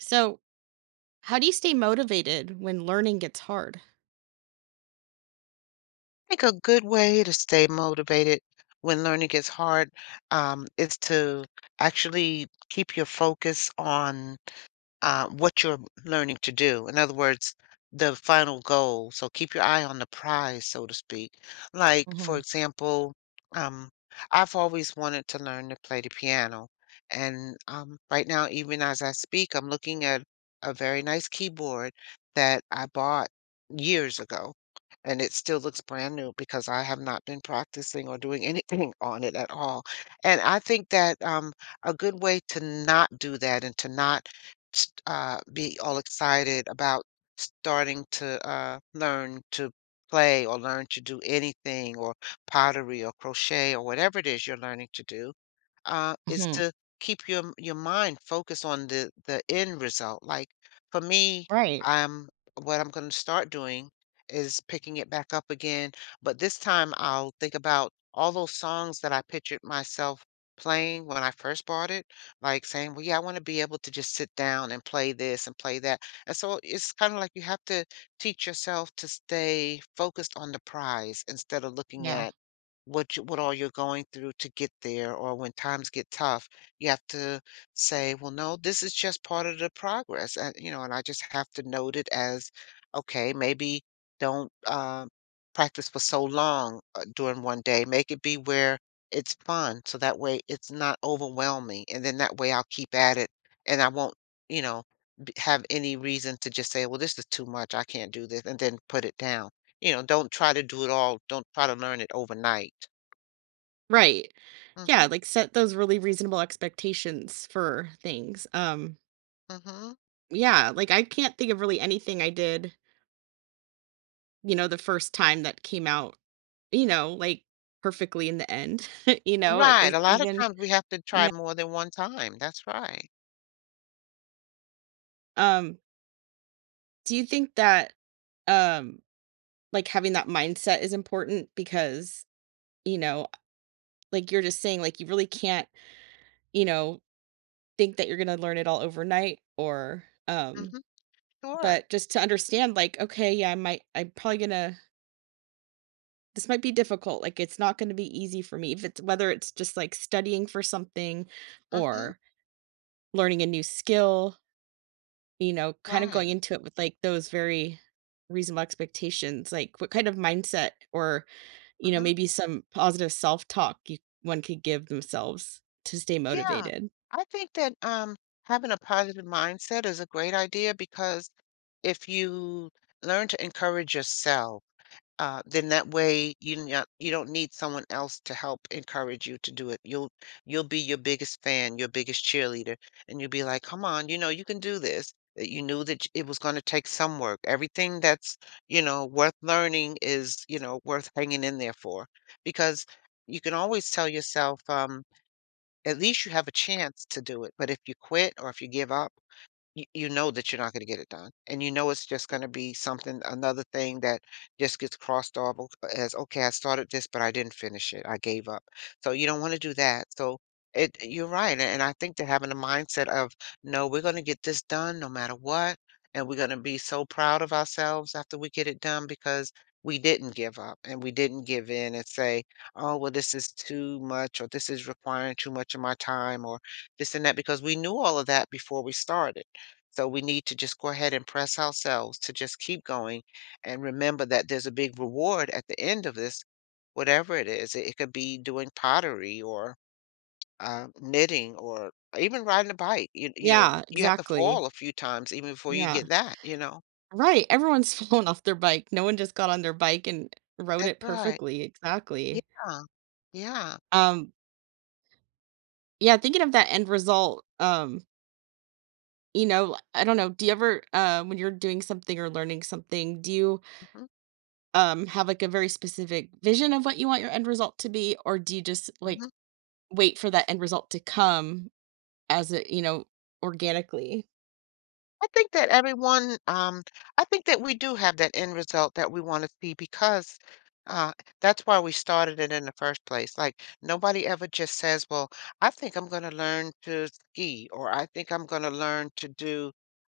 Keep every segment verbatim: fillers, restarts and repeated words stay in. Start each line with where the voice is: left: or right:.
right: So, how do you stay motivated when learning gets hard?
left: Think a good way to stay motivated when learning is hard, um, is to actually keep your focus on uh, what you're learning to do. In other words, the final goal. So keep your eye on the prize, so to speak. Like, for
right: hmm
left: example, um, I've always wanted to learn to play the piano. And um, right now, even as I speak, I'm looking at a very nice keyboard that I bought years ago. And it still looks brand new because I have not been practicing or doing anything on it at all. And I think that um, a good way to not do that and to not s- uh, be all excited about starting to uh, learn to play or learn to do anything or pottery or crochet or whatever it is you're learning to do, uh, is
right: hmm
left: to keep your m- your mind focused on the the end result. Like for me,
right: Right.
left: I'm what I'm going to start doing is picking it back up again, but this time I'll think about all those songs that I pictured myself playing when I first bought it, like saying, "Well, yeah, I want to be able to just sit down and play this and play that." And so it's kind of like you have to teach yourself to stay focused on the prize instead of looking
right: Yeah.
left: at what you what all you're going through to get there, or when times get tough, you have to say, "Well, no, this is just part of the progress," and, you know, and I just have to note it as, okay, maybe don't, uh, practice for so long, uh, during one day, make it be where it's fun, so that way it's not overwhelming, and then that way I'll keep at it, and I won't, you know, b have any reason to just say, "Well, this is too much, I can't do this," and then put it down. You know, don't try to do it all. Don't try to learn it overnight.
right: Right.
left: Mm.
right: Yeah,
left: Mhm.
right: like set those really reasonable expectations for things. Um
left: Mm. Mhm.
right: yeah, like I can't think of really anything I did, you know, the first time that came out, you know, like perfectly in the end, you know,
left: Right,
right: is-
left: a lot of
right: even
left: times we have to try
right: yeah.
left: more than one time. That's right.
right: um do you think that um like having that mindset is important because, you know, like you're just saying like you really can't, you know, think that you're gonna learn it all overnight or
left: Mm.
right: um
left: Mhm. Sure.
right: But just to understand like, okay, yeah, i might I'm probably gonna, this might be difficult, like it's not going to be easy for me, if it's, whether it's just like studying for something
left: Mm. Mhm.
right: or learning a new skill, you know, kind of
left: Right.
right: going
left: Mm.
right: into it with like those very reasonable expectations. Like what kind of mindset, or, you know,
left: Mhm.
right: maybe some positive self-talk you one could give themselves to stay
left: Yeah.
right: motivated?
left: I think that, um, having a positive mindset is a great idea because if you learn to encourage yourself. Uh, then that way you not you don't need someone else to help encourage you to do it. You'll you'll be your biggest fan, your biggest cheerleader, and you'll be like, "Come on, you know you can do this." That you knew that it was going to take some work. Everything that's you know worth learning is you know worth hanging in there for, because you can always tell yourself, um, at least you have a chance to do it. But if you quit or if you give up, you, you know that you're not going to get it done. And you know it's just going to be something, another thing that just gets crossed off o- as, okay, I started this, but I didn't finish it. I gave up. So you don't want to do that. So it, you're right. And and I think that having a mindset of, no, we're going to get this done no matter what. And we're going to be so proud of ourselves after we get it done because we didn't give up and we didn't give in and say, oh, well, this is too much or this is requiring too much of my time or this and that because we knew all of that before we started, so we need to just go ahead and press ourselves to just keep going and remember that there's a big reward at the end of this, whatever it is. It, it could be doing pottery or uh, knitting or even riding a bike. You, you know,
right: Yeah,
left: you have to
right: exactly.
left: fall a few times even before you
right: Yeah.
left: get that, you know.
right: Right, everyone's fallen off their bike. No one just got on their bike and rode
left: That's
right: it
left: right.
right: perfectly,
left: Yeah.
right: exactly.
left: Yeah.
right: Um, yeah, thinking of that end result, um, you know, I don't know, do you ever, uh, when you're doing something or learning something, do you, um, have, like, a very specific vision of what you want your end result to be, or do you just, like,
left: hmm
right: wait for that end result to come as it, you know, organically.
left: I think that everyone, um, I think that we do have that end result that we want to see because, uh, that's why we started it in the first place. Like nobody ever just says, "Well, I think I'm going to learn to ski," or "I think I'm going to learn to do,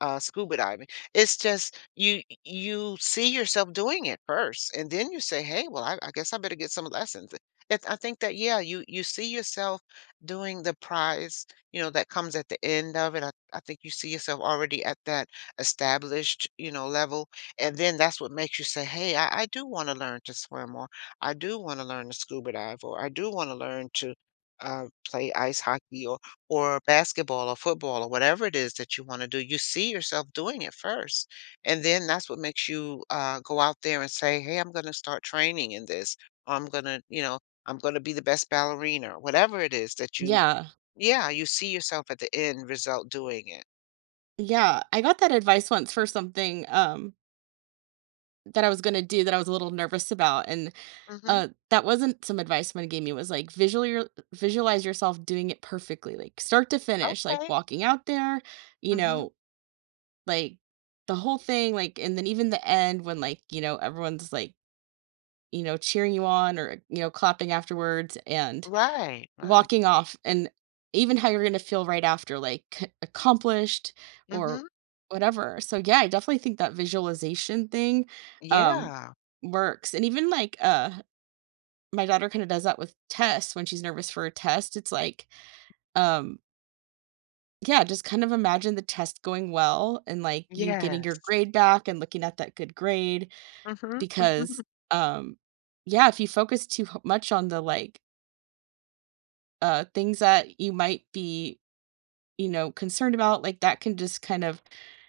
left: uh, scuba diving." It's just you you see yourself doing it first, and then you say, "Hey, well, I, I guess I better get some lessons." It, I think that yeah, you you see yourself doing the prize you know, that comes at the end of it. I, I think you see yourself already at that established, you know, level. And then that's what makes you say, hey, I, I do want to learn to swim, or I do want to learn to scuba dive, or I do want to learn to, uh, play ice hockey or or basketball or football or whatever it is that you want to do. You see yourself doing it first. And then that's what makes you, uh, go out there and say, hey, I'm going to start training in this. Or I'm going to, you know, I'm going to be the best ballerina, or whatever it is that you
right: Yeah.
left: yeah, you see yourself at the end result doing it.
right: Yeah, I got that advice once for something, um, that I was gonna do that I was a little nervous about, and,
left: Mhm.
right: uh, that wasn't some advice someone gave me, it was like, visually visualize, your visualize yourself doing it perfectly, like, start to finish, like,
left: Okay.
right: walking out there, you
left: Mhm.
right: know, like, the whole thing, like, and then even the end when, like, you know, everyone's, like, you know, cheering you on or, you know, clapping afterwards, and
left: Right, right.
right: walking off and even how you're gonna feel right after, like, c accomplished or
left: Mhm.
right: whatever. So, yeah, I definitely think that visualization thing, um,
left: Yeah.
right: works, and even, like, uh, my daughter kinda does that with tests when she's nervous for a test. It's like, um, yeah, just kind of imagine the test going well and, like, you getting your
left: Yes.
right: grade back and looking at that good grade
left: Mhm,
right: because,
left: mhm,
right: um, yeah, if you focus too h much on the, like, uh, things that you might be, you know, concerned about, like, that can just kind of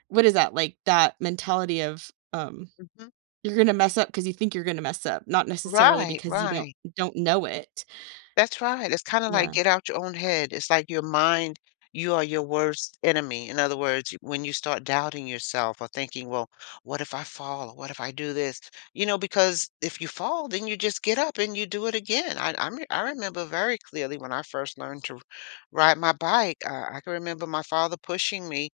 right: what is that? Like, that mentality of, um,
left: mhm.
right: you're gonna mess up because you think you're gonna mess up, not necessarily
left: Right,
right: because you don't
left: right.
right: don't know it.
left: That's right. It's kinda like
right: Yeah.
left: get out your own head. It's like your mind you are your worst enemy. In other words, when you start doubting yourself or thinking, "Well, what if I fall? Or what if I do this?" You know, because if you fall, then you just get up and you do it again. I i I remember very clearly when I first learned to ride my bike. uh, I can remember my father pushing me,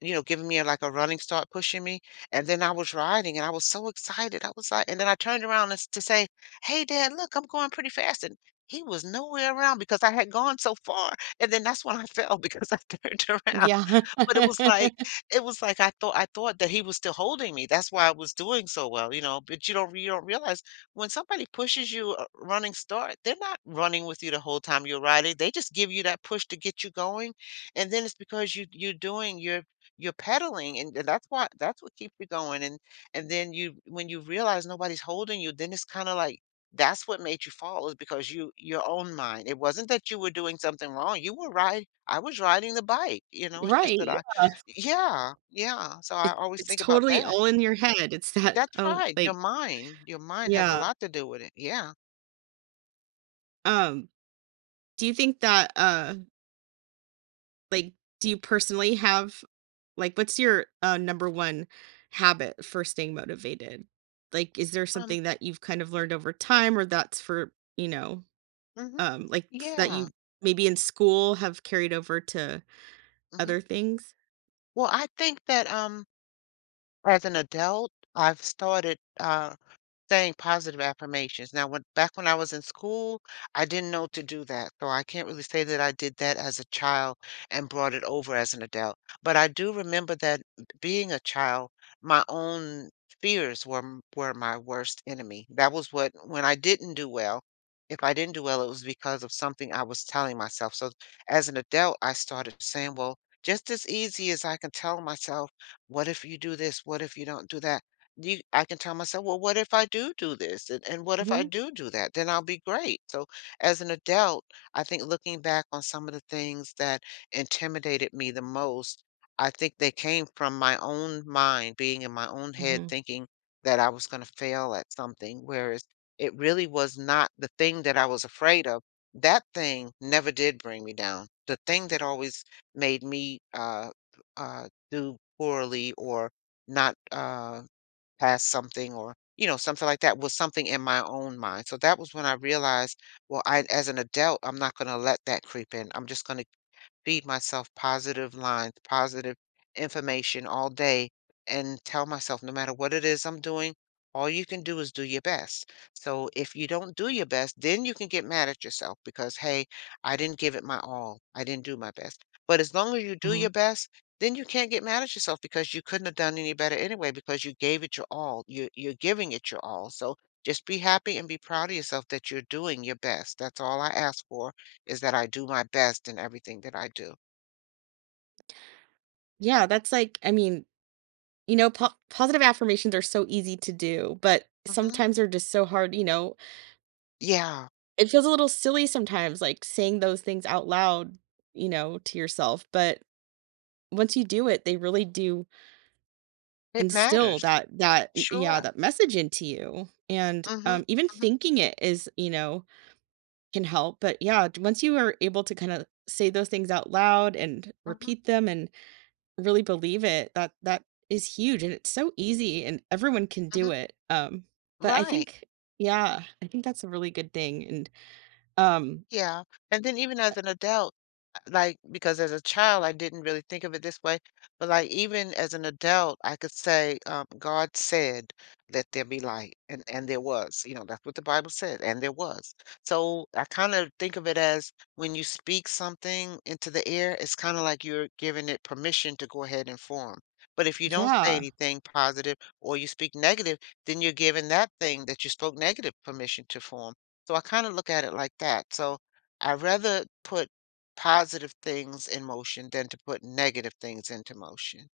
left: you know, giving me, a, like, a running start, pushing me, and then I was riding, and I was so excited. I was like and then I turned around and s to say, "Hey, Dad, look, I'm going pretty fast," and he was nowhere around because I had gone so far, and then that's when I fell because I turned around.
right: Yeah.
left: But it was like it was like I thought I thought that he was still holding me. That's why I was doing so well, you know, but you don't you don't realize when somebody pushes you a running start, they're not running with you the whole time you're riding. They just give you that push to get you going, and then it's because you you're doing your you're pedaling, and and that's why that's what keeps you going, and and then you when you realize nobody's holding you, then it's kind of like that's what made you fall is because you your own mind. It wasn't that you were doing something wrong. You were right. I was riding the bike, you know, it's just
right: Right,
left: that I.
right: yeah.
left: Yeah, yeah. So I
right: It
left: always
right: it's
left: think about
right: totally
left: that.
right: all in your head. It's that,
left: That's
right: oh,
left: right. Your
right: like
left: mind, your mind has a
right: yeah.
left: lot to do with it. Yeah.
right: Um, do you think that, uh like, do you personally have, like, what's your, uh, number one habit for staying motivated? Like, is there
left: Um,
right: something that you've kind of learned over time or that's for, you know,
left: mhm.
right: um, like, f that you
left: Yeah,
right: maybe in school have carried over to
left: mhm.
right: other things?
left: Well, I think that, um, as an adult, I've started, uh Saying positive affirmations. Now, when back when I was in school, I didn't know to do that, so I can't really say that I did that as a child and brought it over as an adult. But I do remember that being a child, my own fears were m- were my worst enemy. That was what when I didn't do well, if I didn't do well, it was because of something I was telling myself. So as an adult, I started saying, well, just as easy as I can tell myself, what if you do this? What if you don't do that? You I can tell myself, "Well, what if I do do this? And, and what if I
right: Mhm,
left: do do that? Then I'll be great." So, as an adult, I think looking back on some of the things that intimidated me the most, I think they came from my own mind, being in my own head,
right: mhm,
left: thinking that I was going to fail at something, whereas it really was not the thing that I was afraid of. That thing never did bring me down. The thing that always made me, uh, uh, do poorly or not, uh, past something or you know something like that was something in my own mind. So that was when I realized, well, I as an adult, I'm not going to let that creep in. I'm just going to feed myself positive lines, positive information all day, and tell myself no matter what it is I'm doing, all you can do is do your best. So if you don't do your best, then you can get mad at yourself because, hey, I didn't give it my all. I didn't do my best. But as long as you do
right: mhm.
left: your best, then you can't get mad at yourself because you couldn't have done any better anyway because you gave it your all. You, you're giving it your all. So just be happy and be proud of yourself that you're doing your best. That's all I ask for is that I do my best in everything that I do.
right: Yeah, that's like, I mean, you know, po positive affirmations are so easy to do, but
left: Mhm.
right: sometimes they're just so hard, you know?
left: Yeah,
right: It feels a little silly sometimes, like, saying those things out loud, you know, to yourself, but once you do it, they really do
left: it
right: instill
left: matters.
right: that that yeah,
left: Sure.
right: that message into you, and,
left: Mhm.
right: um, even
left: Mhm.
right: thinking it is, you know, can help, but yeah, d- once you are able to kinda say those things out loud and
left: Mhm.
right: repeat them and really believe it, that that is huge, and it's so easy, and everyone can do
left: Mhm.
right: it, um, but I
left: Right.
right: think yeah, I think that's a really good thing, and, um
left: Yeah. And then even as an adult like, because as a child, I didn't really think of it this way, but like even as an adult, I could say, um, God said, "Let there be light," and and there was. You know, that's what the Bible said, and there was. So I kind of think of it as when you speak something into the air, it's kind of like you're giving it permission to go ahead and form. But if you don't say
right: yeah.
left: anything positive or you speak negative, then you're giving that thing that you spoke negative permission to form. So I kind of look at it like that. So I rather put positive things in motion than to put negative things into motion.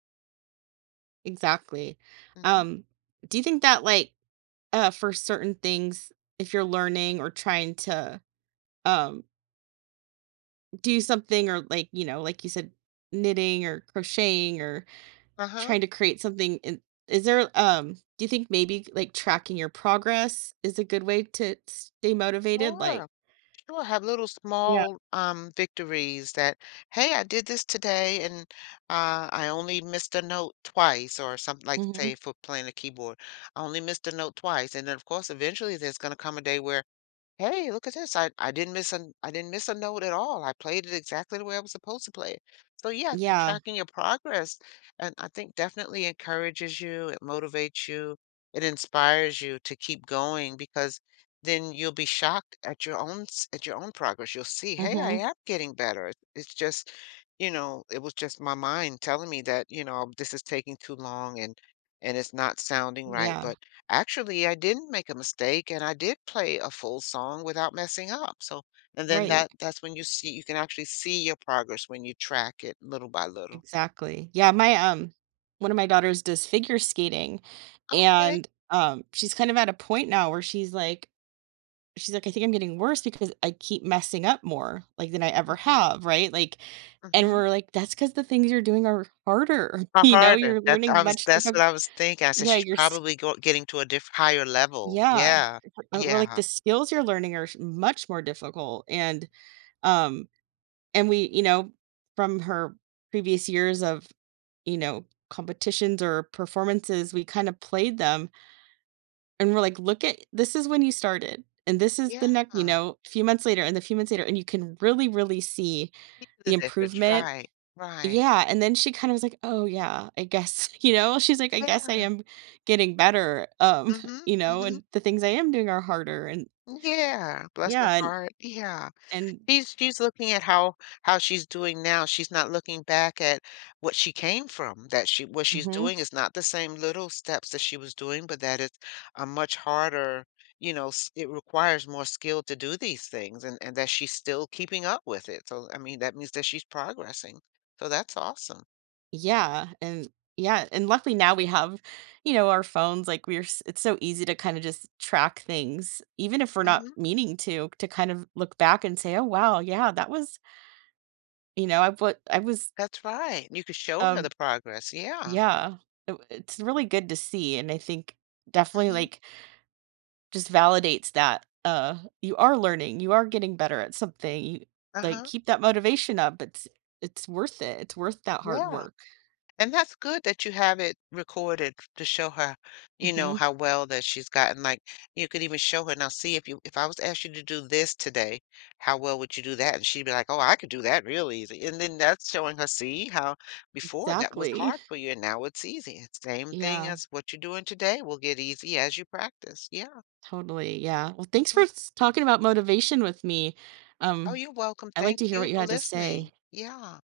right: Exactly.
left: Mhm.
right: Um, do you think that like, uh, for certain things, if you're learning or trying to, um, do something or like, you know, like you said, knitting or crocheting or
left: Uh-huh.
right: trying to create something in, is there, um, do you think maybe like tracking your progress is a good way to stay motivated? Like
left: Sure. Sure. Have little
right: yeah.
left: small um victories that, hey, I did this today and uh I only missed a note twice or something like
right: Mhm.
left: say for playing a keyboard. I only missed a note twice. And then of course eventually there's gonna come a day where, hey, look at this. I, I didn't miss a I didn't miss a note at all. I played it exactly the way I was supposed to play it. So yeah, I think
right: Yeah.
left: tracking your progress and I think definitely encourages you, it motivates you, it inspires you to keep going because then you'll be shocked at your own s- at your own progress. You'll see, hey, I
right: Mhm.
left: am getting better. It- It's just, you know, it was just my mind telling me that, you know, this is taking too long and and it's not sounding right,
right: Yeah.
left: but actually, I didn't make a mistake and I did play a full song without messing up. So, and then
right: Right.
left: that that's when you see you can actually see your progress when you track it little by little.
right: Exactly. Yeah, my, um one of my daughters does figure skating,
left: Okay.
right: and, um, she's kind of at a point now where she's like she's like, "I think I'm getting worse because I keep messing up more, like, than I ever
left: Mhm.
right: have," right? Like, and
left: Mhm.
right: we're like, that's because the things you're doing are harder,
left: How
right: you know?
left: harder.
right: You're
left: That's
right: learning
left: I was
right: much
left: that's
right: difficult.
left: what I was thinking. I said
right: Yeah,
left: she's
right: you're s
left: probably go getting to a diff higher level.
right: yeah.
left: Yeah.
right: Uh, we're like,
left: Yeah.
right: "The skills you're learning are sh much more difficult," and, um and we, you know, from her previous years of, you know, competitions or performances, we kind of played them, and we're like, look at, this is when you started. And this is the
left: Yeah.
right: next, you know, a few months later and a few months later. And you can really, really see
left: See
right: the
left: the difference.
right: improvement.
left: Right. Right.
right: Yeah. And then she kind of was like, oh, yeah, I guess, you know, she's like, I guess I
left: Yeah.
right: am getting better. Um,
left: Mhm.
right: you know,
left: Mhm.
right: and the things I am doing are harder. And
left: Yeah. Bless her
right: yeah. And,
left: heart. Yeah.
right: and,
left: She's she's looking at how how she's doing now. She's not looking back at what she came from, that she what she's doing is not the same little steps that she was doing, but that it's a much harder, you know, s it requires more skill to do these things and and that she's still keeping up with it. So, I mean, that means that she's progressing. So that's awesome.
right: yeah, and yeah, and luckily now we have, you know, our phones, like, we're s it's so easy to kinda just track things, even if we're not
left: Mhm.
right: meaning to, to kind of look back and say, "Oh, wow, yeah, that was" you know, I what I was,
left: That's right. You could show her
right: um
left: the progress. Yeah.
right: yeah, it it's really good to see, and I think definitely,
left: Mhm.
right: like, just validates that, uh, you are learning, you are getting better at something, you like,
left: Uh-huh.
right: keep that motivation up, it's it's worth it, it's worth that hard
left: Yeah.
right: work.
left: And that's good that you have it recorded to show her, you know,
right: Mhm,
left: how well that she's gotten. Like, you could even show her, "Now see if you if I was asked you to do this today, how well would you do that?" And she'd be like, "Oh, I could do that real easy." And then that's showing her, "See how before that was
right: exactly,
left: hard for you and now it's easy." And same thing
right: yeah.
left: as what you're doing today will get easy as you practice. Yeah.
right: Totally, yeah. Well, thanks for
left: Hmm.
right: s talking about motivation with me.
left: Oh,
right: Um,
left: you're welcome.
right: I like
left: Thank
right: to hear
left: you
right: what you
left: for
right: had to
left: listening.
right: say.
left: Yeah.